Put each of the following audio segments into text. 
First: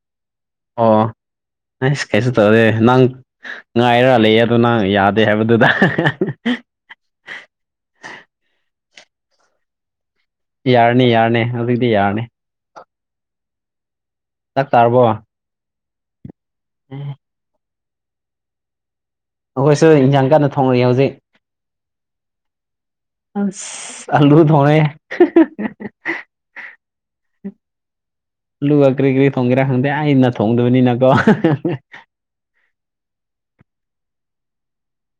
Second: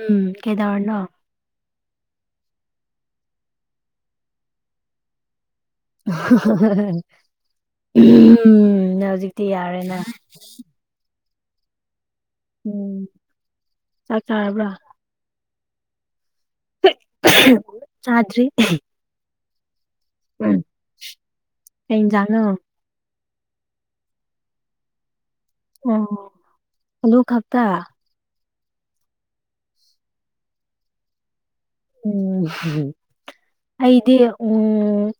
ꯎꯝ ꯀꯦꯗꯧꯔꯤꯅꯣ ꯑꯁ ꯀꯩꯁꯨ ꯇꯧꯗꯦ ꯅꯪ ꯉꯥꯏꯔ ꯂꯩꯌꯦ ꯑꯗꯨꯗꯣ ꯅꯪ ꯌꯥꯗꯦ ꯍꯥꯏꯕꯗꯨꯗ [unintelligible] ꯎꯝ ꯍꯧꯖꯤꯛꯇꯤ ꯌꯥꯔꯦꯅꯥ ꯌꯥꯔꯅꯤ ꯌꯥꯔꯅꯤ ꯍꯧꯖꯤꯛꯇꯤ ꯌꯥꯔꯅꯤ ꯎꯝ [inaudible] ꯆꯥꯛ ꯆꯥꯔꯕ꯭ꯔꯥ ꯎꯝ [inaudible] [inaudible] ꯆꯥꯗ꯭ꯔꯤ ꯑꯩꯈꯣꯏꯁꯨ ꯏꯟꯁꯥꯡ ꯀꯟꯅ ꯎꯝ ꯊꯣꯡꯔꯤ ꯍꯧꯖꯤꯛ ꯀꯩ ꯏꯟꯖꯥꯡꯅꯣ ꯑꯁ ꯑꯂꯨ ꯊꯣꯡꯉꯦ꯫ ꯎꯝ ꯂꯨꯛ ꯈꯛꯇ ꯑꯂꯨꯒ ꯀ꯭ꯔꯤ ꯀ꯭ꯔꯤ ꯊꯣꯡꯒꯦꯔꯥ ꯈꯪꯗꯦ ꯑꯩꯅ ꯊꯣꯡꯗꯕꯅꯤꯅꯀꯣ ꯎꯝꯝ ꯑꯩꯗꯤ ꯎꯝ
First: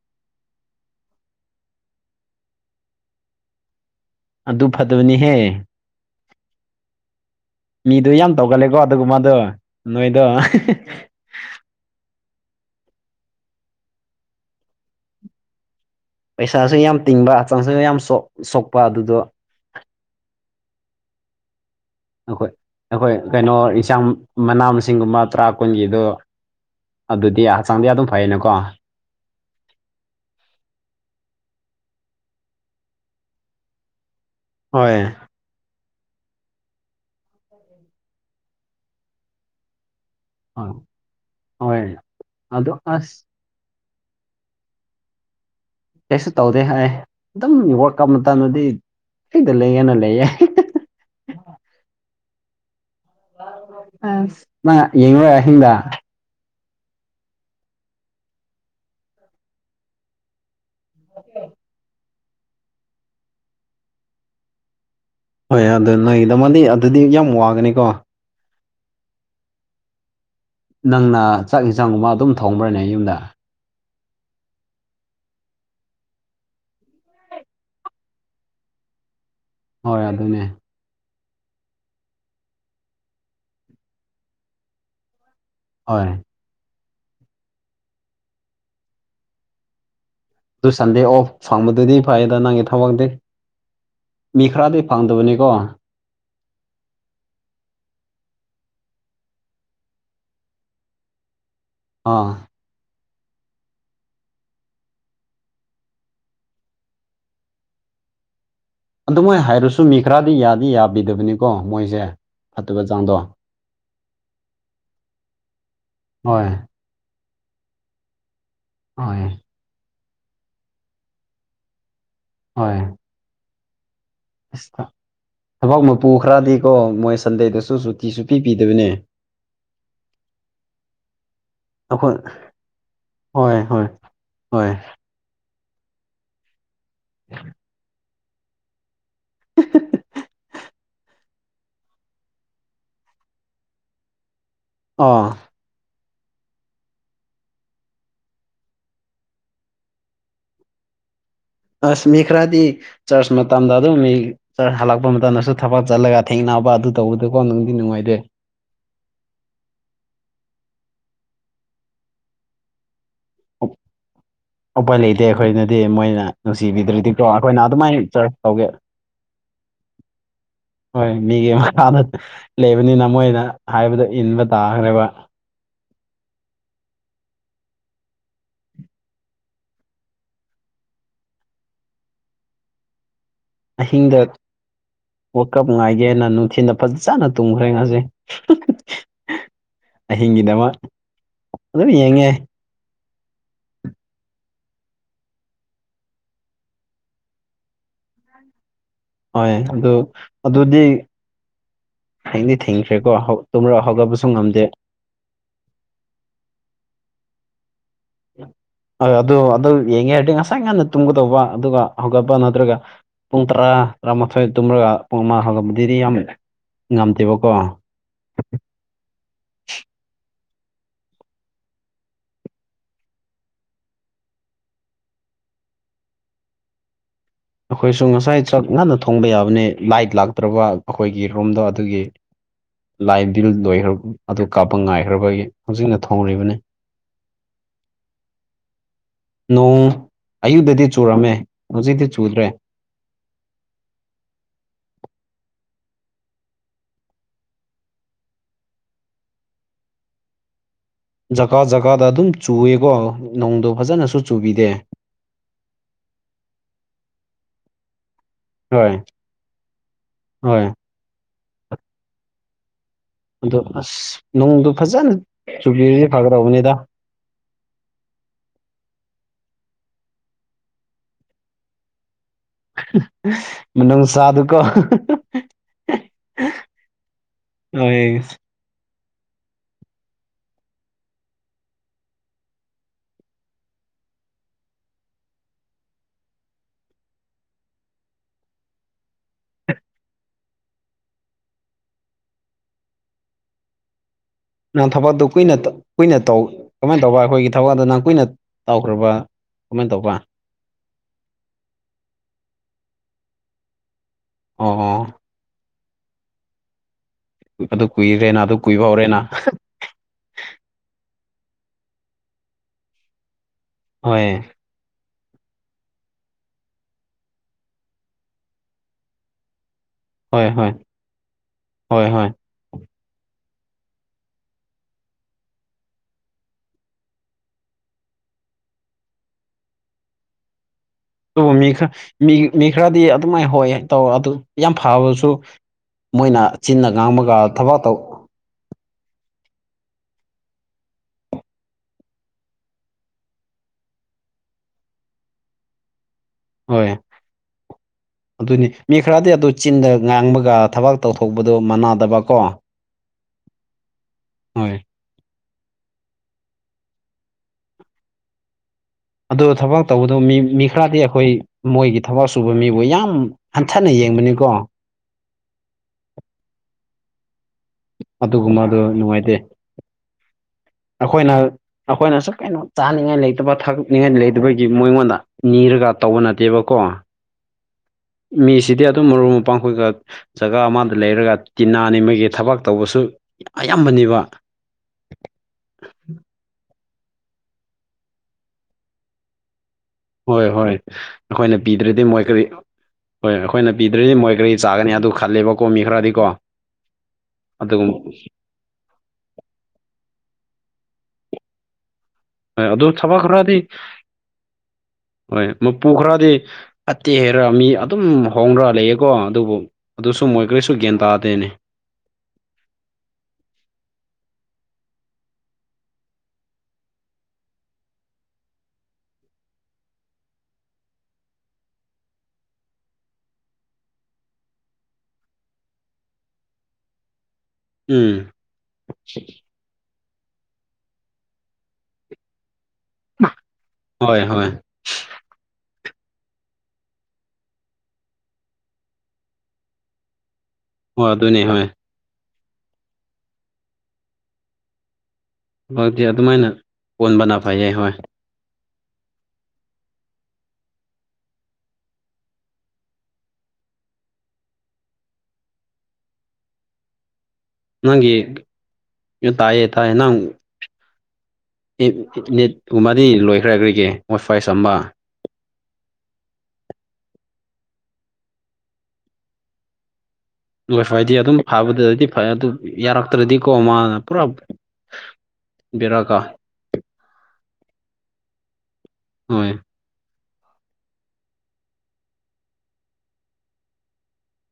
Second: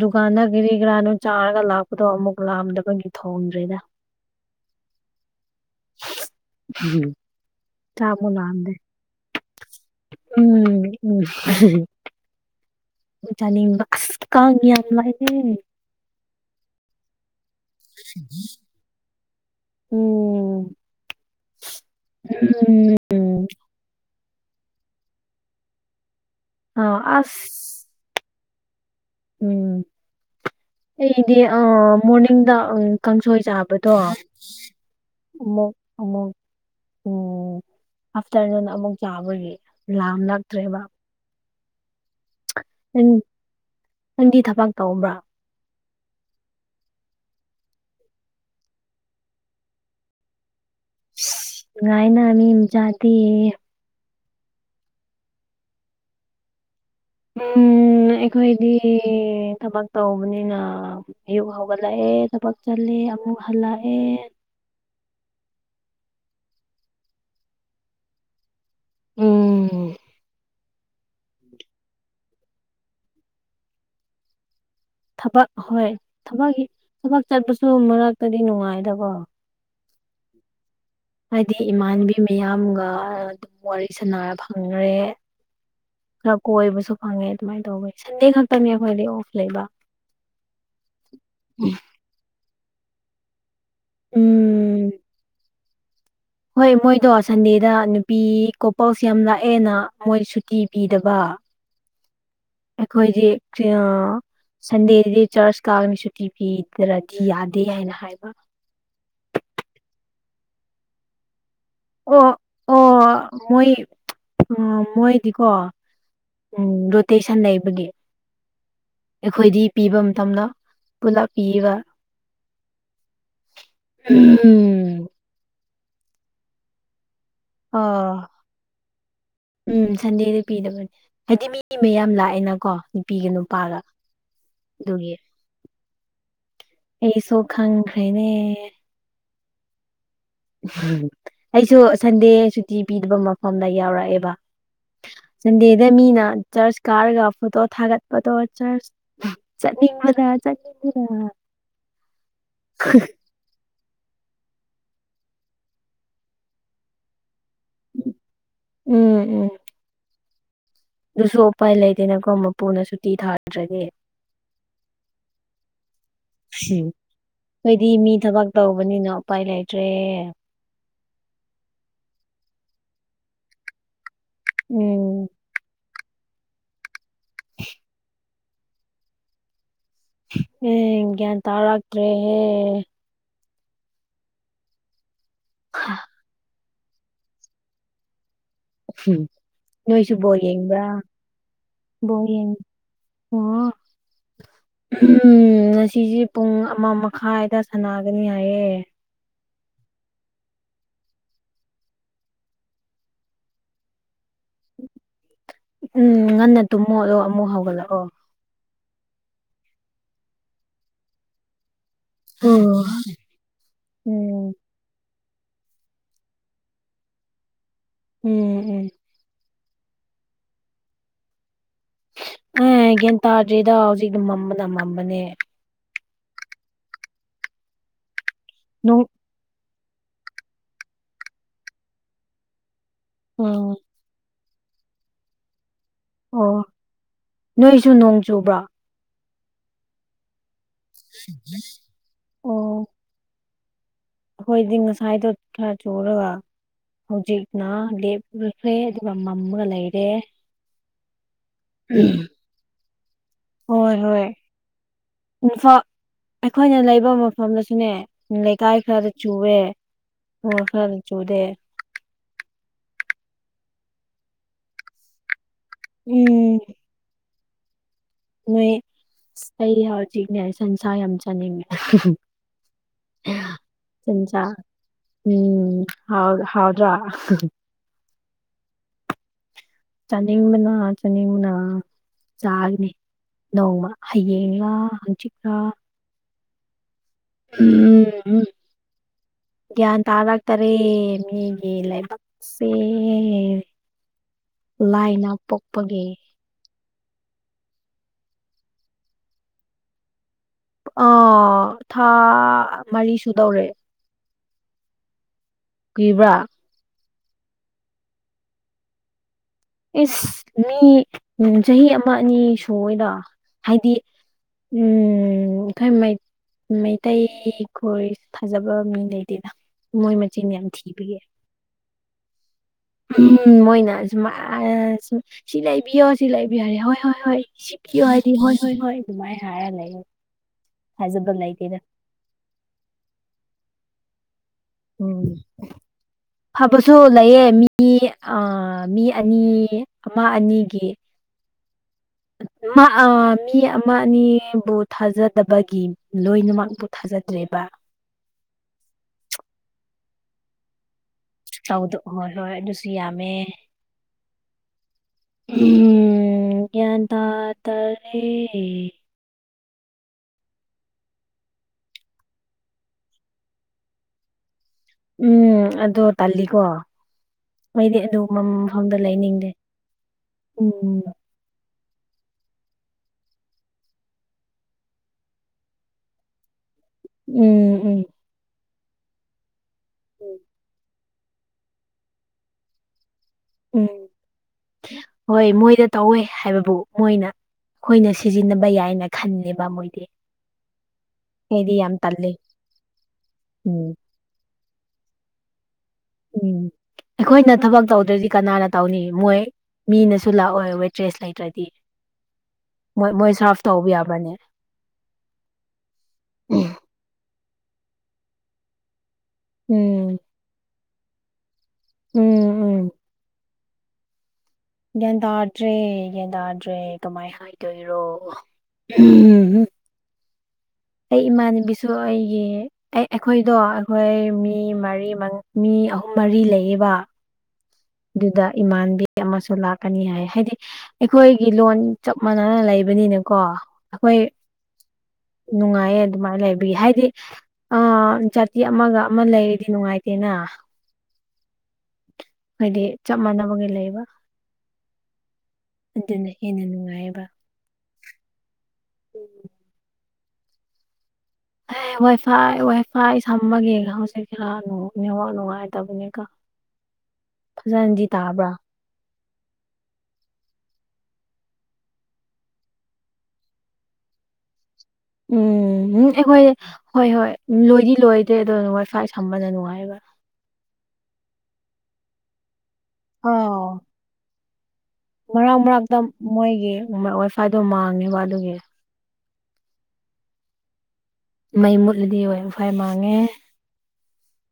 ꯗꯨꯀꯥꯟꯗ ꯒꯤꯔꯤ ꯒ꯭ꯔꯥꯅꯣ ꯆꯥꯔꯒ ꯂꯥꯛꯄꯗꯣ ꯑꯃꯨꯛ ꯂꯥꯛꯑꯝꯗꯕꯒꯤ ꯊꯣꯡꯗ꯭ꯔꯤꯗ ꯑꯗꯨ ꯐꯠꯇꯕꯅꯤꯍꯦ ꯎꯝ [unintelligible] ꯃꯤꯗꯣ ꯌꯥꯝ ꯂꯥꯛꯑꯝꯗꯦ ꯇꯧꯒꯜꯂꯦꯀꯣ ꯑꯗꯨꯒꯨꯝꯕꯗꯣ ꯅꯣꯏꯗꯣ ꯎꯝ ꯎꯝ ꯆꯥꯅꯤꯡꯕ ꯎꯁ ꯀꯥꯡ ꯌꯥꯝ ꯂꯥꯛꯏꯍꯦ ꯄꯩꯁꯥꯁꯨ ꯌꯥꯝ ꯇꯤꯡꯕ ꯍꯛꯆꯥꯡꯁꯨ ꯌꯥꯝ ꯁꯣꯛ ꯁꯣꯛꯄ ꯑꯗꯨꯗꯣ ꯎꯝ ꯑꯩꯈꯣꯏ ꯑꯩꯈꯣꯏ ꯎꯝ ꯀꯩꯅꯣ ꯏꯟꯁꯥꯡ ꯃꯅꯥ ꯃꯁꯤꯡꯒꯨꯝꯕ ꯇ꯭ꯔꯥ ꯀꯨꯟꯒꯤꯗꯣ ꯑꯥ ꯑꯗꯨꯗꯤ ꯑꯁ ꯍꯛꯆꯥꯡꯗꯤ ꯑꯗꯨꯝ ꯐꯩꯌꯦꯅꯀꯣ ꯎꯝ ꯑꯩꯗꯤ ꯑ ꯃꯣꯔꯅꯤꯡꯗ ꯑꯪ ꯀꯥꯡꯁꯣꯏ ꯆꯥꯕꯗꯣ ꯍꯣꯏ ꯎꯃꯛ ꯑꯃꯛ ꯎꯝ ꯑꯥꯐꯇꯔꯅꯨꯟ ꯑꯃꯨꯛ ꯆꯥꯕꯒꯤ ꯂꯥꯝꯂꯛ ꯍ ꯍꯣꯏ ꯑꯗꯣ ꯅꯪ ꯑꯁ ꯅꯪꯗꯤ ꯊꯕꯛ ꯇꯧꯕ꯭ꯔꯥ ꯀꯩꯁꯨ ꯇꯧꯗꯦ ꯑꯩ ꯑꯗꯨꯝ ꯋꯛ ꯀꯞ ꯃꯇꯝꯗꯗꯤ ꯐꯤꯔꯗ ꯂꯩꯑꯦꯅ ꯂꯩꯌꯦ ꯅꯨꯡꯉꯥꯏꯅ ꯃꯤ ꯃꯆꯥ ꯑꯁ ꯅꯪ ꯌꯦꯡꯉꯔꯣꯏ ꯑꯍꯤꯡꯗ ꯎꯝ ꯑꯩꯈꯣꯏꯗꯤ ꯊꯕꯛ ꯇꯧꯕꯅꯤꯅ ꯑꯌꯨꯛ ꯍꯧ ꯍꯧꯒꯠꯂꯛꯑꯦ ꯊꯕꯛ ꯆꯠꯂꯦ ꯑꯃꯨꯛ ꯍꯜꯂꯛ ꯑꯦ ꯍꯣꯏ ꯑꯗꯨ ꯅꫭꯏꯒꯤꯗꯃꯛꯇꯤ ꯑꯗꯨꯗꯤ ꯌꯥꯝ ꯋꯥꯒꯅꯤꯀꯣ ꯎꯝ ꯅꯪꯅ ꯆꯥꯛ ꯏꯟꯖꯥꯡꯒꯨꯝꯕ ꯑꯗꯨꯝ ꯊꯣꯡꯕ꯭ꯔꯅꯦ ꯌꯨꯝꯗ ꯊꯕꯛ ꯍꯣꯏ ꯊꯕꯛ ꯊꯕꯛ ꯆꯠꯄꯁꯨ ꯃꯔꯛꯇꯗꯤ ꯅꯨꯡꯉꯥꯏꯗꯀꫭ ꯍꯣꯏ ꯑꯗꯨꯅꯦ ꯍꯥꯏꯗꯤ ꯏꯃꯥꯟꯅꯕꯤ ꯃꯌꯥꯝꯒ ꯑꯗꯨꯝ ꯋꯥꯔꯤ ꯁꯥꯟꯅꯔ ꯐꯪꯒ꯭ꯔꯦ ꯍꯣꯏ ꯀꯣꯏꯕꯁꯨ ꯐꯪꯉꯦ ꯑꯗꯨꯃꯥꯏꯅ ꯇꯧꯕ ꯁꯟꯗꯦ ꯈꯛꯇꯅꯦ ꯑꯩꯈꯣꯏꯗꯤ ꯑꯣꯐ ꯂꯩꯕ ꯑꯗꯨ ꯁꯟꯗꯦ ꯑꯣꯐ ꯐꯪꯕꯗꯨꯗꯤ ꯐꯩꯌꯦꯗ ꯅꯪꯒꯤ ꯊꯕꯛꯗꯤ ꯃꯤ ꯎꯝ ꯈꯔꯗꯤ ꯐꯪꯗꯕꯅꯤꯀꯣ ꯍꯣꯏ ꯃꯣꯏꯗꯣ ꯁꯟꯗꯦꯗ ꯅꯨꯄꯤ ꯀꯣꯄꯜꯁ ꯌꯥꯝ ꯂꯥꯛꯑꯦꯅ ꯃꯣꯏ ꯁꯨꯇꯤ ꯄꯤꯗꯕ ꯑ ꯑꯩꯈꯣꯏꯗꯤ ꯁꯟꯗꯦꯗꯗꯤ ꯆ꯭ꯔꯆ ꯀꯥꯕꯒꯤ ꯁꯨꯇꯤ ꯄꯤꯗ꯭ꯔꯗꯤ ꯌꯥꯗꯦ ꯍꯥꯏꯅ ꯍꯥꯏꯕ ꯑꯗꯨꯃꯥꯏ ꯍꯥꯏꯔꯁꯨ ꯃꯤ ꯈꯔꯗꯤ ꯌꯥꯗꯤ ꯌꯥꯕꯤꯗꯕꯅꯤ ꯀꫭ ꯃꯣꯏꯖꯦ ꯑꯣ ꯑꯣ ꯃꯣꯏ ꯃꯣꯏꯗꯤꯀꯣ ꯍꯣꯏ ꯎꯝ ꯔꯣꯇꯦꯁꯟ ꯂꯩꯕꯒꯤ ꯍꯣꯏ ꯑꯩꯈꯣꯏꯗꯤ ꯄꯤꯕ ꯃꯇꯝꯗ ꯄꯨꯂꯞ ꯄꯤꯌꯦꯕ ꯍꯣꯏ ꯑꯁ ꯎꯝ ꯊꯕꯛ ꯃꯄꯨ ꯈꯔꯗꯤꯀꯣ ꯃꯣꯏ ꯁꯟꯗꯦꯗꯁꯨ ꯑ ꯁꯨꯇꯤ ꯁꯨꯄꯤ ꯄꯤꯗꯕꯅꯦ ꯎꯝ ꯁꯟꯗꯦꯗ ꯄꯤꯗꯕꯅꯦ ꯍꯥꯏꯗꯤ ꯃꯤ ꯃꯌꯥꯝ ꯑꯩꯈꯣꯏ ꯂꯥꯛꯑꯦꯅꯀꯣ ꯅꯨꯄꯤꯒ ꯍꯣꯏ ꯅꯨꯄꯥꯒ ꯍꯣꯏ ꯍꯣꯏ ꯑꯗꯨꯒꯤ ꯑꯩꯁꯨ ꯈꯪꯈ꯭ꯔꯦꯅꯦ [inaudible] ꯑꯩꯁꯨ ꯁꯟꯗꯦ ꯁꯨꯇꯤ ꯄꯤꯗꯕ ꯃꯐꯝꯗ ꯌꯥꯎꯔꯛꯑꯦꯕ ꯑꯥ ꯁꯟꯗꯦꯗ ꯃꯤꯅ ꯆꯔ꯭ꯆ ꯀꯥꯔꯒ ꯐꯣꯇꯣ ꯊꯥꯒꯠꯄꯗꯣ ꯆꯔ꯭ꯆ ꯆꯠꯅꯤꯡꯕꯅ ꯆꯠꯅꯤꯡꯕꯅ ꯑꯁ ꯃꯤ ꯈꯔꯥꯗꯤ ꯆꯔ꯭ꯆ ꯃꯇꯝꯗ ꯑꯗꯨꯝ ꯃꯤ ꯍꯜꯂꯛꯄ ꯃꯇꯝꯗꯁꯨ ꯊꯕꯛ ꯆꯠꯂꯒ ꯊꯦꯡꯅꯕ ꯑꯗꯨ ꯇꯧꯕꯗꯀꯣ ꯅꯨꯡꯗꯤ ꯅꯨꯡꯉꯥꯏꯇꯦ ꯎꯝ ꯎꯝ ꯑꯗꯨꯁꯨ ꯎꯄꯥꯏ ꯂꯩꯇꯦꯅꯀꯣ ꯃꯄꯨꯅ ꯁꯨꯇꯤ ꯊꯥꯗ꯭ꯔꯗꯤ ꯎꯄꯥꯏ ꯂꯩꯇꯦ ꯑꯩꯈꯣꯏꯅꯗꯤ ꯃꯣꯏꯅ ꯁꯤ ꯅꯨꯡꯁꯤꯕꯤꯗ꯭ꯔꯥꯗꯤꯀꯣ ꯑꯩꯈꯣꯏꯅ ꯑꯩꯈꯣꯏꯗꯤ ꯑꯗꯨꯃꯥꯏꯅ ꯃꯤ ꯆꯔ꯭ꯆ ꯊꯕꯛ ꯇꯧꯒꯦ ꯇꯧꯕꯅꯤꯅ ꯎꯄꯥꯏ ꯂꯩꯥꯇ꯭ꯔꯦ ꯍꯣꯏ ꯃꯤꯒꯤ ꯃꯈꯥꯗ ꯂꯩꯕꯅꯤꯅ ꯃꯣꯏꯅ ꯍꯥꯏꯕꯗꯣ ꯏꯟꯕ ꯇꯥꯈ꯭ꯔꯦꯕ ꯎꯝ [inaudible] ꯎꯝ ꯒ꯭ꯌꯥꯟ ꯇꯥꯔꯛꯇ꯭ꯔꯦꯍꯦ ꯑꯍꯤꯡꯗ ꯋꯥꯜ ꯀꯞ ꯍꯝ ꯉꯥꯏꯒꯦꯅ ꯅꯨꯡꯊꯤꯜꯗ ꯐꯖꯅ ꯇꯨꯝꯈ꯭ꯔꯦ ꯉꯥꯁꯤꯗꯤ ꯅꯣꯏꯁꯨ ꯕꯣꯜ ꯑꯍꯤꯡꯒꯤꯗꯃꯛ ꯌꯦꯡꯕ꯭ꯔꯥ ꯑꯗꯨꯝ ꯕꯣꯜ ꯌꯦꯡꯉꯦ ꯌꯦꯡ [inaudible] ꯎꯝ ꯉꯁꯤꯁꯦ ꯄꯨꯡ ꯑꯃ ꯃꯈꯥꯏꯗ ꯁꯥꯟꯅꯒꯅꯤ ꯍꯥꯏꯌꯦ ꯍꯣꯏ ꯑꯗꯨ ꯑꯗꯨꯗꯤ ꯊꯦꯡꯗꯤ ꯊꯦꯡꯈ꯭ꯔꯦꯀꯣ ꯇꯨꯝꯔ ꯍꯧꯒꯠꯕꯁꯨ ꯉꯝꯗꯦ ꯎꯝ ꯉꯟꯅ ꯇꯨꯝꯃꯣꯂꯣ ꯑꯃꯨꯛ ꯍꯧꯒꯠꯂꯛꯑꯣ ꯍꯣꯏ ꯑꯗꯨ ꯑꯗꯨ ꯌꯦꯡꯉꯦ ꯍꯥꯏꯔꯗꯤ ꯉꯁꯥꯏ ꯉꯟꯅ ꯇꯨꯝꯒꯗꯧꯕ ꯑꯗꯨꯒ ꯍꯧꯒꯠꯕ ꯅꯗ꯭ꯔꯒ ꯑꯣ ꯄꯨꯡ ꯇꯔꯥ ꯎꯝ ꯇꯔꯥꯃꯥꯊꯣꯢꯗ ꯇꯨꯝꯃꯥꯒ ꯄꯨꯡ ꯑꯃ ꯍꯪꯂꯛꯄꯗꯤꯗꯤ ꯌꯥꯝ ꯉꯝꯗꯦꯕꯀꯣ ꯎꯝ ꯎꯝ ꯒ꯭ꯌꯥꯟ ꯇꯥꯗ꯭ꯔꯤꯗ ꯍꯧꯖꯤꯛ ꯃꯝꯕꯅ ꯃꯝꯕꯅꯦ ꯑꯩꯈꯣꯏꯁꯨ ꯉꯁꯥꯏ ꯆꯥꯛ ꯉꯟꯅ ꯅꯣꯡ ꯊꯣꯡꯕ ꯌꯥꯕꯅꯤ ꯂꯥꯏꯠ ꯂꯥꯛꯇ꯭ꯔꯕ ꯑꯩꯈꯣꯏꯒꯤ ꯔꯣꯝꯗꯣ ꯑꯗꯨꯒꯤ ꯂꯥꯏ ꯕꯤꯜ ꯎꯝ ꯂꯣꯏꯈ꯭ꯔꯥꯕ ꯑꯗꯨ ꯀꯥꯞꯄ ꯉꯥꯏꯈ꯭ꯔꯕꯒꯤ ꯍꯧꯖꯤꯛꯅ ꯑꯣ ꯊꯧꯔꯤꯕꯅꯦ ꯅꯣꯏꯁꯨ ꯅꯣꯡ ꯆꯨꯕ꯭ꯔꯣ ꯅꯣꯡ ꯑꯌꯨꯛꯗꯗꯤ ꯆꯨꯔꯝꯃꯦ ꯍꯧꯖꯤꯛꯇꯛꯇꯤ ꯆꯨꯗ꯭ꯔꯦ ꯑꯣ ꯑꯩꯈꯣꯏꯗꯤ ꯉꯁꯥꯏꯗꯣ ꯈꯔ ꯆꯨꯔꯒ ꯍꯧꯖꯤꯛꯅ ꯂꯦꯞꯂꯈ꯭ꯔꯦ ꯑꯗꯨꯒ ꯃꯝꯃꯥꯒ ꯂꯩꯔꯦ ꯖꯒꯥ ꯖꯒꯥꯗ ꯑꯗꯨꯝ ꯆꯨꯏꯌꯦꯀꯣ ꯅꯣꯡꯗꯣ ꯍꯣꯏ ꯐꯖꯅꯁꯨ ꯍꯣꯏ ꯆꯨꯕꯤꯗꯦ ꯏꯝꯐꯥꯜ ꯑꯩꯈꯣꯏꯅ ꯂꯩꯕ ꯃꯐꯝꯗꯁꯨꯅꯦ ꯂꯩꯀꯥꯏ ꯍꯣꯏ ꯈꯔꯗ ꯆꯨꯋꯦ ꯍꯣꯏ ꯈꯔꯗ ꯆꯨꯗꯦ ꯑꯗꯣ ꯑꯁ ꯅꯣꯡꯗꯣ ꯐꯖꯅ ꯆꯨꯕꯤꯔꯗꯤ ꯎꯝ ꯐꯒꯠꯗꯕꯅꯤꯗ ꯅꯣꯏ ꯑꯩ ꯍꯧꯖꯤꯛꯅꯦ ꯁꯟꯁꯥ ꯌꯥꯝ ꯆꯥꯅꯤꯡꯉꯦ [inaudible] ꯆꯟꯖꯥ ꯅꯨꯡꯁꯥꯗꯨꯀꯣ ꯎꯝ ꯍꯥꯎ ꯍꯥꯎꯗ꯭ꯔꯥ ꯍꯣꯢ ꯆꯅꯤꯡꯕꯅ ꯆꯅꯤꯡꯕꯅ ꯆꯥꯒꯅꯤ ꯅꯣꯡꯃ ꯍꯥꯌꯦꯡꯂꯥ ꯍꯪꯆꯤꯛꯂꯥ ꯎꯝ ꯒ꯭ꯌꯥꯟ ꯇꯥꯔꯛ ꯇꯥꯔꯦ ꯃꯤꯒꯤ ꯂꯥꯏꯕꯛꯁꯦ ꯅꯪ ꯊꯕꯛꯇꯨ ꯂꯥꯏꯅ ꯀꯨꯏꯅ ꯄꯣꯛꯄꯒꯤ ꯀꯨꯏꯅ ꯇꯧ ꯀꯃꯥꯏꯅ ꯇꯧꯕ ꯑꯩꯈꯣꯏꯒꯤ ꯊꯧꯒꯜꯗ ꯅꯪ ꯀꯨꯏꯅ ꯇꯧꯈ꯭ꯔꯕ ꯀꯃꯥꯏꯅ ꯇꯧꯕ ꯑꯣ ꯊꯥ ꯃꯔꯤꯁꯨ ꯗꯧꯔꯦ ꯑꯣ ꯑꯣ ꯀꯤꯕ꯭ꯔꯥ ꯑꯗꯨ ꯀꯨꯏꯈꯔꯦꯅ ꯑꯗꯨ ꯀꯨꯏꯕ ꯍꯧꯔꯦꯅ ꯏꯁ ꯃꯤ ꯎ ꯆꯍꯤ ꯑꯃ ꯑꯅꯤ ꯁꯨꯋꯦꯗ ꯍꯥꯏꯗꯤ ꯍꯣꯏ ꯎꯝ ꯎꯝ ꯑꯩꯈꯣꯏ ꯃꯩꯇꯩ ꯈꯣꯏ ꯊꯥꯖꯕ ꯃꯤ ꯂꯩꯗꯦꯗ ꯃꯣꯏ ꯃꯆꯦ ꯍꯣꯏ ꯌꯥꯝ ꯍꯣꯏ ꯊꯤꯕꯒꯤ ꯍꯣꯏ ꯍꯣꯏ ꯃꯣꯏꯅ ꯑꯨꯝ ꯑ ꯁꯤ ꯂꯩꯕꯤꯌꯣ ꯁꯤ ꯂꯩꯕꯤꯔ ꯍꯣꯏ ꯍꯣꯏ ꯍꯣꯏ [unintelligible] ꯍꯥꯏꯗꯤ ꯍ ꯍꯣꯏ ꯍꯣꯏ ꯑꯗꯨꯃꯥꯏ ꯍꯔ ꯂꯩ ꯑꯗꯨꯕꯨ ꯃꯤꯔ ꯃꯤ ꯈꯔꯗꯤ ꯑꯗꯨꯃꯥꯏꯅ ꯍꯣꯏ ꯇꯧꯔ ꯑꯗꯨ ꯌꯥꯝ ꯐꯕꯁꯨ ꯎꯝ ꯃꯣꯏꯅ ꯆꯤꯟꯅ ꯉꯥꯡꯕꯒ ꯊꯕꯥꯛ ꯇꯧ ꯑ ꯃꯤ ꯑꯅꯤ ꯑꯃ ꯑꯅꯤꯒꯤ ꯃꯤ ꯑꯃ ꯑꯅꯤꯕꯨ ꯊꯥꯖꯗꯕꯒꯤ ꯂꯣꯏꯅꯃꯛꯄꯨ ꯍꯣꯏ ꯊꯥꯖꯗ꯭ꯔꯦꯕ ꯑꯗꯨꯅꯤ ꯃꯤ ꯈꯔꯗꯤ ꯑꯗꯨ ꯆꯤꯟꯗ ꯉꯥꯡꯕꯒ ꯊꯕꯛ ꯇꯧꯊꯣꯛꯄꯗꯣ ꯆꯧꯗꯣ ꯃꯅꯥꯗꯕ ꯍꯣꯏ ꯀꯣ ꯍꯣꯏ ꯑꯗꯨꯁꯨ ꯌꯥꯝꯃꯦ ꯍꯣꯏ ꯒꯤꯌꯥ꯭ꯟ ꯇ ꯇꯔꯦ ꯑꯗꯨ ꯊꯕꯛ ꯇꯧꯕꯗꯣ ꯃꯤ ꯃꯤ ꯈꯔꯗꯤ ꯑꯩꯈꯣꯏ ꯃꯣꯏꯒꯤ ꯊꯕꯛ ꯁꯨꯕ ꯃꯤꯕꯨ ꯌꯥꯝ ꯍꯟꯊꯅ ꯌꯦꯡꯕꯅꯤꯀꯣ ꯎꯝ ꯑꯗꯣ ꯇꯜꯂꯤꯀꯣ ꯃꯩꯗꯤ ꯑꯗꯨ ꯃꯃꯝ ꯑꯗꯨꯒꯨꯝꯕꯗꯣ ꯃꯐꯝꯗ ꯅꯨꯡꯉꯥꯏꯇꯦ ꯂꯩꯅꯤꯡꯗꯦ ꯎꯝ ꯑꯩꯈꯣꯏꯅ ꯑꯩꯈꯣꯏꯅꯁꯨ ꯀꯩꯅꯣ ꯆꯥꯅꯤꯡꯉꯥꯏ ꯂꯩꯇꯕ ꯊꯒꯛꯅꯤꯡꯉꯥꯏ ꯂꯩꯇꯕꯒꯤ ꯃꯉꯣꯟꯗ ꯅꯤꯔꯒ ꯇꯧꯕ ꯅꯠꯇꯦꯕꯀꯣ ꯎꯝ ꯎꯝ ꯎꯝ ꯃꯤꯁꯤꯗꯤ ꯑꯗꯨꯝ ꯃꯔꯨꯞ ꯃꯄꯥꯡ ꯑꯣꯏꯒ ꯖꯒꯥ ꯑꯃꯗ ꯂꯩꯔꯒ ꯇꯤꯅꯥ ꯅꯤꯃꯒꯤ ꯊꯕꯛ ꯇꯧꯕꯁꯨ ꯎꯝ ꯑꯌꯥꯝꯕꯅꯦꯕ ꯍꯣꯏ ꯃꯣꯏꯗ ꯇꯧꯋꯦ ꯍꯥꯏꯕꯕꯨ ꯃꯣꯏꯅ ꯑꯩꯈꯣꯏꯅ ꯁꯤꯖꯤꯟꯅꯕ ꯌꯥꯏꯅ ꯈꯜꯂꯦꯕ ꯃꯣꯏꯗꯤ ꯍꯣꯏ ꯍꯣꯏ ꯑꯩꯈꯣꯏꯅ ꯑꯩꯗꯤ ꯌꯥꯝ ꯄꯤꯗ꯭ꯔꯗꯤ ꯃꯣꯏ ꯇꯜꯂꯤ ꯀꯔꯤ ꯍꯣꯏ ꯑꯩꯈꯣꯏꯅ ꯎꯝ ꯄꯤꯗ꯭ꯔꯗꯤ ꯃꯣꯏ ꯀꯔꯤ ꯆꯥꯒꯅꯤ ꯑꯗꯨ ꯈꯜꯂꯦꯕ ꯀꯣ ꯃꯤ ꯈꯔꯗꯤ ꯎꯝ ꯑꯩꯈꯣꯏꯅ ꯊꯕꯛ ꯇꯧꯗ꯭ꯔꯗꯤ ꯀꯅꯥꯅ ꯇꯧꯅꯤ ꯃꯣꯏ ꯃꯤꯅꯁꯨ ꯂꯥꯛꯑꯣꯏ ꯋꯦꯇ꯭ꯔꯦꯁ ꯂꯩꯇ꯭ꯔꯗꯤ ꯍ ꯑꯗꯨ ꯃꯣꯏ ꯊꯕꯛ ꯃꯣꯏ ꯈꯔꯗꯤ ꯁꯥꯔꯐ ꯇꯧꯕ ꯌꯥꯕ꯭ꯔꯅꯦ ꯍꯣꯏ ꯃꯄꯨ ꯈꯔꯗꯤ ꯑꯠꯇꯦ ꯍꯥꯏꯔ ꯃꯤ ꯑꯗꯨꯝ ꯍꯣꯡꯅ꯭ꯔ ꯂꯩ ꯀꯣ ꯑꯗꯨꯕꯨ ꯎꯝ ꯑꯗꯨꯁꯨ ꯃꯣꯏ ꯀꯔꯤꯁꯨ ꯒ꯭ꯌꯥꯟ ꯇꯥꯗꯦꯅꯦ ꯎꯝ ꯎꯝ ꯒ꯭ꯌꯥꯟ ꯇꯥꯗ꯭ꯔꯦ ꯒ꯭ꯌꯥꯟ ꯇꯥꯗ꯭ꯔꯦ ꯀꯃꯥꯏ ꯍꯥꯏꯗꯣꯏꯔꯣ ꯑꯩ ꯏꯃꯥꯟꯅꯕꯤꯁꯨ ꯑꯩꯒꯤ ꯑꯦ ꯑꯩꯈꯣꯏꯗꯣ ꯑꯩꯈꯣꯏ ꯃꯤ ꯃꯔꯤ ꯃꯤ ꯑꯍꯨꯝ ꯃꯔꯤ ꯂꯩꯌꯦꯕ ꯎꯝ ꯑꯗꯨꯗ ꯏꯃꯥꯟꯕꯤ ꯑꯃꯁꯨ ꯂꯥꯛꯀꯅꯤ ꯍꯥꯏ ꯍꯥꯏꯗꯤ ꯑꯩꯈꯣꯏꯒꯤ ꯂꯣꯟ ꯆꯞ ꯃꯥꯟꯅꯅ ꯂꯩꯕ ꯕꯅꯤꯅꯀꯣ ꯑꯩꯈꯣꯏ ꯍꯣꯏ ꯍꯣꯏ ꯅꯨꯡꯉꯥꯏꯌꯦ ꯑꯗꯨꯃꯥꯏꯅ ꯂꯩꯕꯒꯤ ꯍꯥꯏꯗꯤ ꯑꯥ ꯖꯥꯇꯤ ꯑꯃꯒ ꯑꯃ ꯂꯩꯔꯗꯤ ꯅꯨꯡꯉꯥꯏꯇꯦꯅ ꯑꯣ ꯑꯗꯨꯅꯦ ꯍꯣꯏ ꯍꯥꯏꯗꯤ ꯆꯞ ꯃꯥꯟꯅꯕꯒꯤ ꯂꯩꯕ ꯅꯣꯏꯗꯤ ꯑꯗꯨꯅ ꯑꯗꯨꯃꯥꯏꯅ ꯍꯦꯟꯅ ꯅꯨꯡꯉꯥꯏꯌꯦꯕ ꯀꯣꯟꯕꯅ ꯐꯩꯌꯦ ꯍꯣꯏ ꯑꯦ ꯋꯥꯏ ꯐꯥꯏ ꯋꯥꯏ ꯐꯥꯏ ꯁꯝꯕꯒꯤ ꯍꯧꯖꯤꯛ ꯈꯔ ꯅꯦꯠꯋꯥꯛ ꯅꯨꯡꯉꯥꯏꯇꯕꯅꯤꯀꯣ ꯐꯖꯅꯗꯤ ꯅꯪꯒꯤ ꯇꯥꯕ꯭ꯔꯥ ꯇꯥꯏꯌꯦ ꯇꯥꯏꯌꯦ ꯅꯪ ꯏꯟ ꯅꯦꯠꯄꯨꯃꯔꯤ ꯂꯣꯏꯈ꯭ꯔꯦ ꯍꯥꯏꯕꯒꯤ ꯋꯥꯏ ꯐꯥꯏ ꯥꯁꯝꯕ ꯎꯝ ꯎꯝ ꯑꯩꯈꯣꯏ ꯍꯣꯏ ꯍꯣꯏ ꯎꯝ ꯂꯣꯏꯗꯤ ꯂꯣꯏꯗꯦ ꯑꯗꯣ ꯋꯥꯏ ꯐꯥꯏ ꯁꯝꯕꯅ ꯅꯨꯡꯉꯥꯏꯌꯦꯕ ꯍꯣꯏ ꯐꯣꯏꯗꯤ ꯑꯗꯨꯝ ꯐꯥꯕꯗꯗꯤ ꯐꯩ ꯑꯗꯨ ꯌꯥꯔꯛꯇ꯭ꯔꯗꯤꯀꯣ ꯑꯥꯎ ꯃꯥꯅ ꯄꯨꯔꯥ ꯃꯔꯛ ꯃꯔꯛꯇ ꯕꯦꯔꯥ ꯀꯥ ꯃꯣꯏꯒꯤ ꯋꯥꯏꯐꯥꯏꯗꯣ ꯃꯥꯡꯉꯦꯕ ꯑꯗꯨꯒꯤ ꯍꯣꯏ ꯃꯩ ꯃꯨꯠꯂꯗꯤ ꯋꯥꯏ ꯐꯥꯏ ꯃꯥꯡꯉꯦ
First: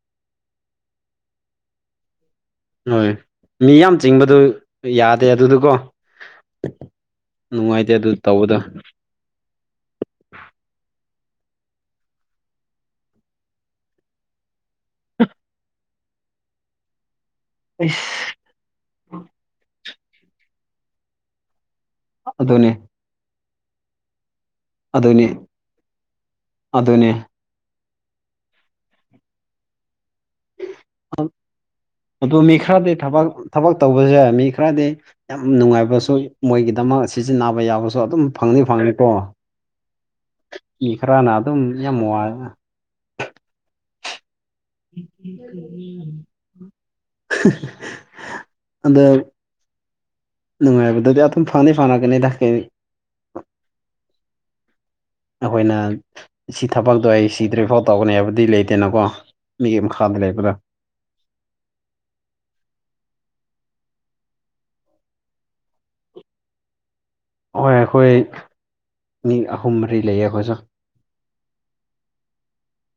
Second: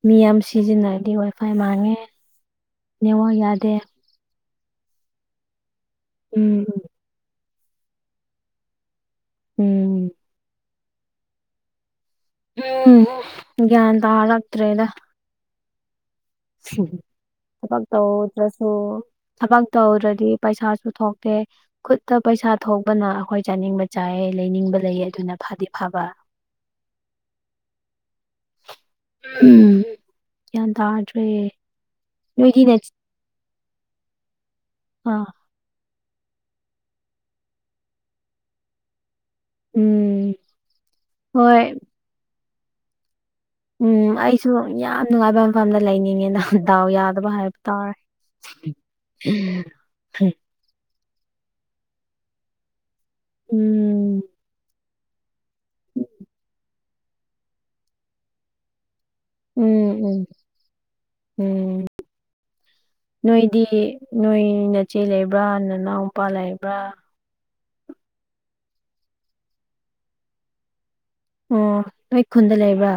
ꯃꯤ ꯌꯥꯝ ꯁꯤꯖꯤꯟꯅꯔꯗꯤ ꯋꯥꯏ ꯐꯥꯏ ꯃꯥꯡꯉꯦ ꯍꯣꯏ ꯅꯦꯠꯋꯥꯛ ꯃꯤ ꯌꯥꯗꯦ ꯌꯥꯝ ꯆꯤꯡꯕꯗꯨ ꯌꯥꯗꯦ ꯑꯗꯨꯗꯣꯀꯣ ꯎꯝ ꯅꯨꯡꯉꯥꯏꯇꯦ ꯑꯗꯨ ꯇꯧꯕꯗꯣ ꯎꯝ ꯎꯝ ꯒ꯭ꯌꯥꯟ ꯇꯥꯔꯛꯇ꯭ꯔꯦꯗ [inaudible] [unintelligible] ꯊꯥꯕꯛ ꯇꯧꯋꯣ ꯁꯤꯗꯁꯨ ꯊꯕꯛ ꯇꯧꯗ꯭ꯔꯗꯤ ꯄꯩꯁꯥꯁꯨ ꯊꯣꯛꯇꯦ ꯈꯨꯠꯇ ꯄꯩꯁꯥ ꯑꯗꯨꯅꯦ ꯊꯣꯛꯄꯅ ꯑꯩꯈꯣꯏ ꯆꯥꯅꯤꯡꯕ ꯆꯥꯏꯌꯦ ꯂꯩꯅꯤꯡꯕ ꯂꯩꯩꯌꯦ ꯑꯗꯨꯅꯦ ꯑꯗꯨꯅ ꯐꯥꯗꯤ ꯐꯥꯕ ꯑꯗꯨꯅꯦ ꯎꯝ ꯒ꯭ꯌꯥꯟ ꯇ ꯑꯗꯨ ꯃꯤ ꯈꯔꯗꯤ ꯊꯕꯛ ꯊꯕꯛ ꯇꯧꯕꯁꯦ ꯃꯤ ꯈꯔꯗꯤ ꯑꯥ ꯌꯥꯝ ꯅꯨꯡꯉꯥꯏꯕꯁꯨ ꯃꯣꯏꯒꯤꯗꯃꯛ ꯁꯤꯖꯤꯟꯅꯕ ꯌꯥꯕꯁꯨ ꯑꯗꯨꯝ ꯐꯪꯗꯤ ꯐꯪꯅꯤꯀꯣ ꯎꯝ ꯃꯤ ꯈꯔꯥꯅ ꯑꯗꯨꯝ ꯍꯣꯏ ꯌꯥꯝ ꯋꯥꯏ ꯎꯝ ꯑꯩꯁꯨ ꯌꯥꯝ ꯅꯨꯡꯉꯥꯏꯕ ꯃꯐꯝꯗ ꯂꯩꯅꯤꯡꯉꯦꯅ ꯑꯗꯣ ꯗꯥꯎ ꯌꯥꯗꯕ ꯍꯥꯏꯕ ꯇꯥꯔꯦ ꯑꯗ ꯍꯝ [unintelligible] ꯅꯨꯡꯉꯥꯏꯕꯗꯨꯗꯤ ꯑꯗꯨꯝ ꯐꯪꯗꯤ ꯐꯪꯉꯛꯀꯅꯤ ꯀꯩ ꯎꯝ ꯑꯩꯈꯣꯏꯅ ꯁꯤ ꯊꯕꯛꯇꯣ ꯑꯩ ꯁꯤꯗ꯭ꯔꯤꯐꯥꯎ ꯇꯧꯒꯅꯤ ꯍꯥꯏꯕꯗꯤ ꯂꯩꯇꯦꯅꯀꯣ ꯃꯤꯒꯤ ꯎꯝ ꯃꯈꯥꯗ ꯎꯝ ꯂꯩꯕꯗꯣ ꯎꯝ ꯅꯣꯏꯗꯤ ꯅꯣꯏ ꯅꯥꯆꯦ ꯂꯩꯕ꯭ꯔꯥ ꯅꯥꯅꯥꯎꯄꯥ ꯂꯩꯕ꯭ꯔꯥ ꯍꯣꯏ ꯑꯩꯈꯣꯏ ꯃꯤ ꯑꯍꯨꯝ ꯃꯔꯤ ꯂꯩꯌꯦ ꯑꯩꯈꯣꯏꯁꯨ ꯎꯝ ꯅꯣꯏ ꯈꯨꯟꯗ ꯂꯩꯕ꯭ꯔꯥ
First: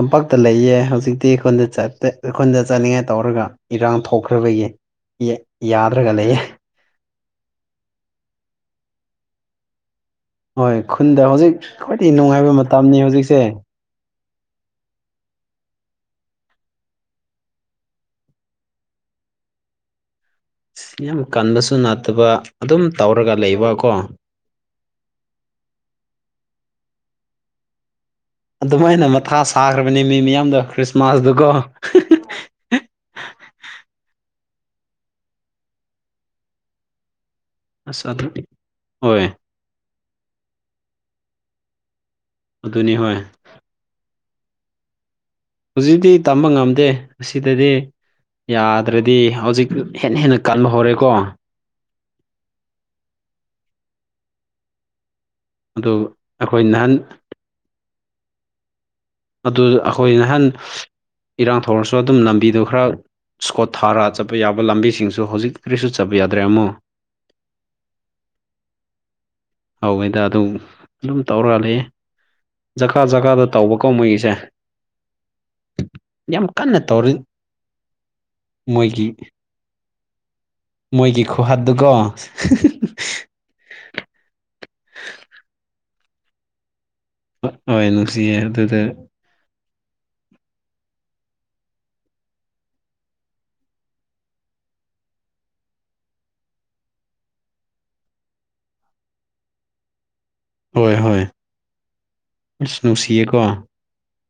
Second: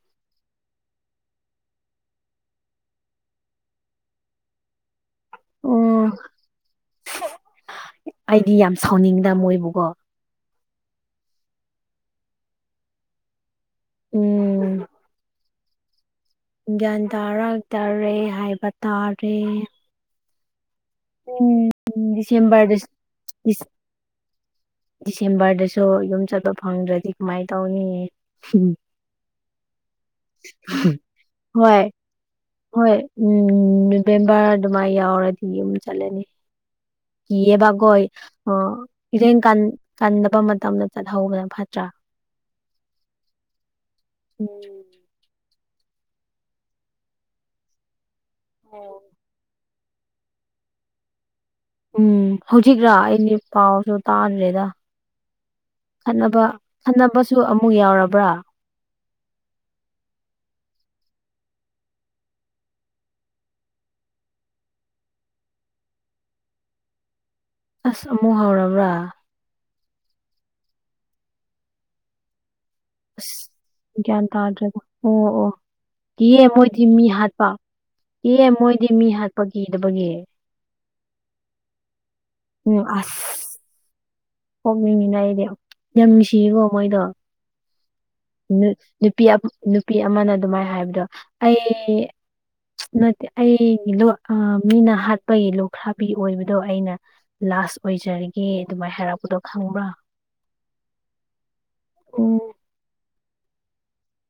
ꯇꯝꯄꯥꯛꯇ ꯂꯩꯌꯦ ꯍꯧꯖꯤꯛꯇꯤ ꯈꯨꯟꯗ ꯆꯠꯇꯦ ꯈꯨꯟꯗ ꯆꯠꯅꯤꯡꯉꯥꯏ ꯇꯧꯔꯒ ꯏꯔꯥꯡ ꯊꯣꯛꯈ꯭ꯔꯕꯒꯤ ꯑꯣ ꯌꯥꯗ꯭ꯔꯒ ꯂꯩꯌꯦ ꯑꯩꯗꯤ ꯌꯥꯝ ꯁꯥꯎꯅꯤꯡꯗ ꯃꯣꯏꯕꯨꯀꯣ ꯍꯣꯏ ꯈꯨꯟꯗ ꯍꯧꯖꯤꯛ ꯈ꯭ꯋꯥꯏꯗꯒꯤ ꯅꯨꯡꯉꯥꯏꯕ ꯃꯇꯝꯅꯦ ꯍꯧꯖꯤꯛꯁꯦ ꯎꯝ ꯒ꯭ꯌꯥꯟ ꯇꯥꯔꯛꯇꯔꯦ ꯍꯥꯏꯕ ꯇꯥꯔꯦ ꯌꯥꯝ ꯎꯝ ꯀꯟꯕꯁꯨ ꯅꯠꯇꯕ ꯗꯤꯁꯦꯝꯕꯔꯗ ꯑꯗꯨꯝ ꯇꯧꯔꯒ ꯂꯩꯕꯀꯣ ꯗꯤꯁꯦꯝꯕꯔꯗꯁꯨ ꯌꯨꯝ ꯆꯠꯄ ꯐꯪꯗ꯭ꯔꯗꯤ ꯀꯃꯥꯏꯅ ꯇꯧꯅꯤ ꯑꯗꯨꯃꯥꯏꯅ ꯃꯊꯥ ꯁꯥꯈ꯭ꯔꯕꯅꯤ ꯃꯤ ꯃꯤꯌꯥꯝꯗꯣ ꯈ꯭ꯔꯤꯁꯃꯥꯁꯇꯣꯀꯣ ꯍꯣꯏ ꯍꯣꯏ ꯎꯝ ꯅꯕꯦꯝꯕꯔ ꯑꯗꯨꯃꯥꯏ ꯌꯥꯎꯔꯗꯤ ꯌꯨꯝ ꯆꯠꯂꯅꯤ ꯏꯕꯒꯣꯏ ꯑꯁ ꯑꯗꯨ ꯑ ꯍꯣꯏ ꯏꯔꯡ ꯀꯥꯟ ꯀꯟꯗꯕ ꯃꯇꯝꯗ ꯆꯠꯍꯧꯕꯅ ꯐꯠꯇ꯭ꯔꯥ ꯑꯗꯨꯅꯤ ꯍꯣꯏ ꯎꯝ ꯍꯧꯖꯤꯛꯇꯤ ꯇꯝꯕ ꯉꯝꯗꯦ ꯑꯁꯤꯗꯗꯤ ꯌꯥꯗ꯭ꯔꯗꯤ ꯍꯧꯖꯤꯛ ꯍꯦꯟꯅ ꯍꯦꯟꯅ ꯀꯟꯕ ꯍꯧꯔꯦꯀꯣ ꯎꯝ ꯍꯧꯖꯤꯛꯔꯥ ꯑꯩꯗꯤ ꯄꯥꯎꯁꯨ ꯇꯥꯗ꯭ꯔꯦꯗ ꯑꯗꯨ ꯈꯠꯅꯕ ꯑꯩꯈꯣꯏ ꯅꯍꯥꯟ ꯈꯠꯅꯕꯁꯨ ꯑꯃꯨꯛ ꯌꯥꯎꯔꯕ꯭ꯔꯥ ꯑꯗꯨ ꯑꯩꯈꯣꯏ ꯅꯍꯥꯟ ꯏꯔꯥꯡ ꯊꯧꯔꯁꯨ ꯑꯗꯨꯝ ꯂꯝꯕꯤꯗꯣ ꯈꯔ ꯁ꯭ꯀꯣꯊꯥꯔꯥ ꯆꯠꯄ ꯌꯥꯕ ꯂꯝꯕꯤꯁꯤꯡꯁꯨ ꯍꯧꯖꯤꯛ ꯀꯔꯤꯁꯨ ꯆꯠꯄ ꯌꯥꯗ꯭ꯔꯦ ꯑꯃꯃꯣꯛ ꯑꯁ ꯑꯃꯨꯛ ꯍꯧꯔꯕ꯭ꯔꯥ ꯍꯋꯦꯗ ꯑꯗꯨ ꯑꯗꯨꯝ ꯇꯧꯔ ꯂꯩ ꯖꯒꯥ ꯖꯒꯥꯗ ꯑꯁ ꯇꯧꯕ ꯒ꯭ꯌꯥꯟ ꯇꯥꯗ꯭ꯔꯒ ꯑꯣ ꯑꯣ ꯌꯦ ꯌꯥꯝ ꯀꯟꯅ ꯃꯣꯏꯗꯤ ꯃꯤ ꯇꯧꯔꯤ ꯍꯥꯠꯄ ꯏ ꯃꯣꯏꯗꯤ ꯃꯣꯏꯒꯤ ꯃꯤ ꯍꯥꯠꯄ ꯀꯤꯗꯕꯒꯤ ꯃꯣꯏꯒꯤ ꯈꯨꯍꯥꯠꯗꯨꯨꯀ‌ꯣ ꯑꯁ ꯄꯣꯛꯅꯤꯡꯉꯅ ꯑꯩꯗꯤ ꯌꯥꯝ ꯅꯨꯡꯁꯤꯌꯦꯀꯣ ꯃꯣꯏꯗꯣ ꯍꯣꯏ ꯅꯨꯡꯁꯤꯌꯦ ꯅꯨ ꯑꯗꯨꯗ ꯅꯨꯄꯤ ꯅꯨꯄꯤ ꯑꯃꯅ ꯑꯗꯨꯃꯥꯏꯅ ꯍꯥꯏꯕꯗꯣ ꯑꯩ ꯅꯠꯇꯦ ꯑꯩꯒꯤ ꯑ ꯃꯤꯅ ꯍꯥꯠꯄꯒꯤ ꯂꯣꯛꯈ꯭ꯔꯥꯕꯤ ꯑꯣꯏꯕꯗꯣ ꯑꯩꯅ ꯂꯥꯁ ꯑꯣꯏꯖꯔꯒꯦ ꯑꯗꯨꯃꯥꯏꯅ ꯍꯥꯏꯔꯛꯄꯗꯣ ꯈꯪꯕ꯭ꯔꯥ ꯍꯣꯏ ꯍꯣꯏ ꯑꯁ ꯅꯨꯡꯁꯤꯌꯦꯀꯣ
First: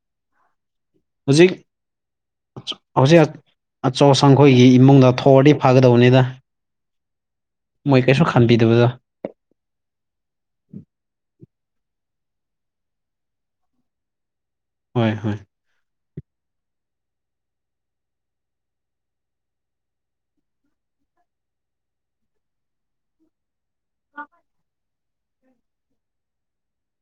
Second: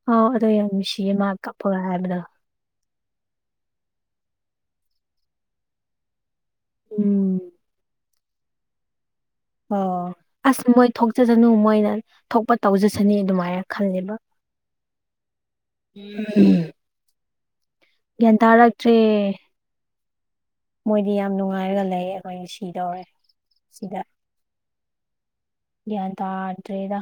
ꯑ ꯑꯗꯣ ꯌꯥꯝ ꯅꯨꯡꯁꯤꯌꯦ ꯃꯥ ꯍꯧꯖꯤꯛ ꯀꯞꯄꯒ ꯍꯥꯏꯕꯗꯣ ꯍꯧꯖꯤꯛ ꯑꯆꯧꯁꯪꯈꯣꯏꯒꯤ ꯏꯃꯨꯡꯗ ꯊꯑꯗꯤ ꯐꯥꯒꯗꯕꯅꯤꯗ ꯎꯝ ꯀꯩꯁꯨ ꯈꯟꯕꯤꯗꯕꯗꯣ ꯑꯣ ꯑꯁ ꯃꯣꯏ ꯊꯣꯛꯆꯁꯅꯨ ꯃꯣꯏꯅ ꯊꯣꯛꯄ ꯇꯧꯖꯁꯅꯤ ꯑꯗꯨꯃꯥꯏꯅ ꯈꯜꯂꯦꯕ ꯍꯣꯏ ꯍꯣꯏ ꯎꯝ ꯒ꯭ꯌꯥꯟ ꯇꯥꯔꯛꯇ꯭ꯔꯦ ꯃꯣꯏꯗꯤ ꯌꯥꯝ ꯅꯨꯡꯉꯥꯏꯔꯒ ꯂꯩ ꯑꯩꯈꯣꯏ ꯁꯤꯗꯧꯔꯦ ꯁꯤꯗ ꯒ꯭ꯌꯥꯟ ꯇꯥꯗ꯭ꯔꯦꯗ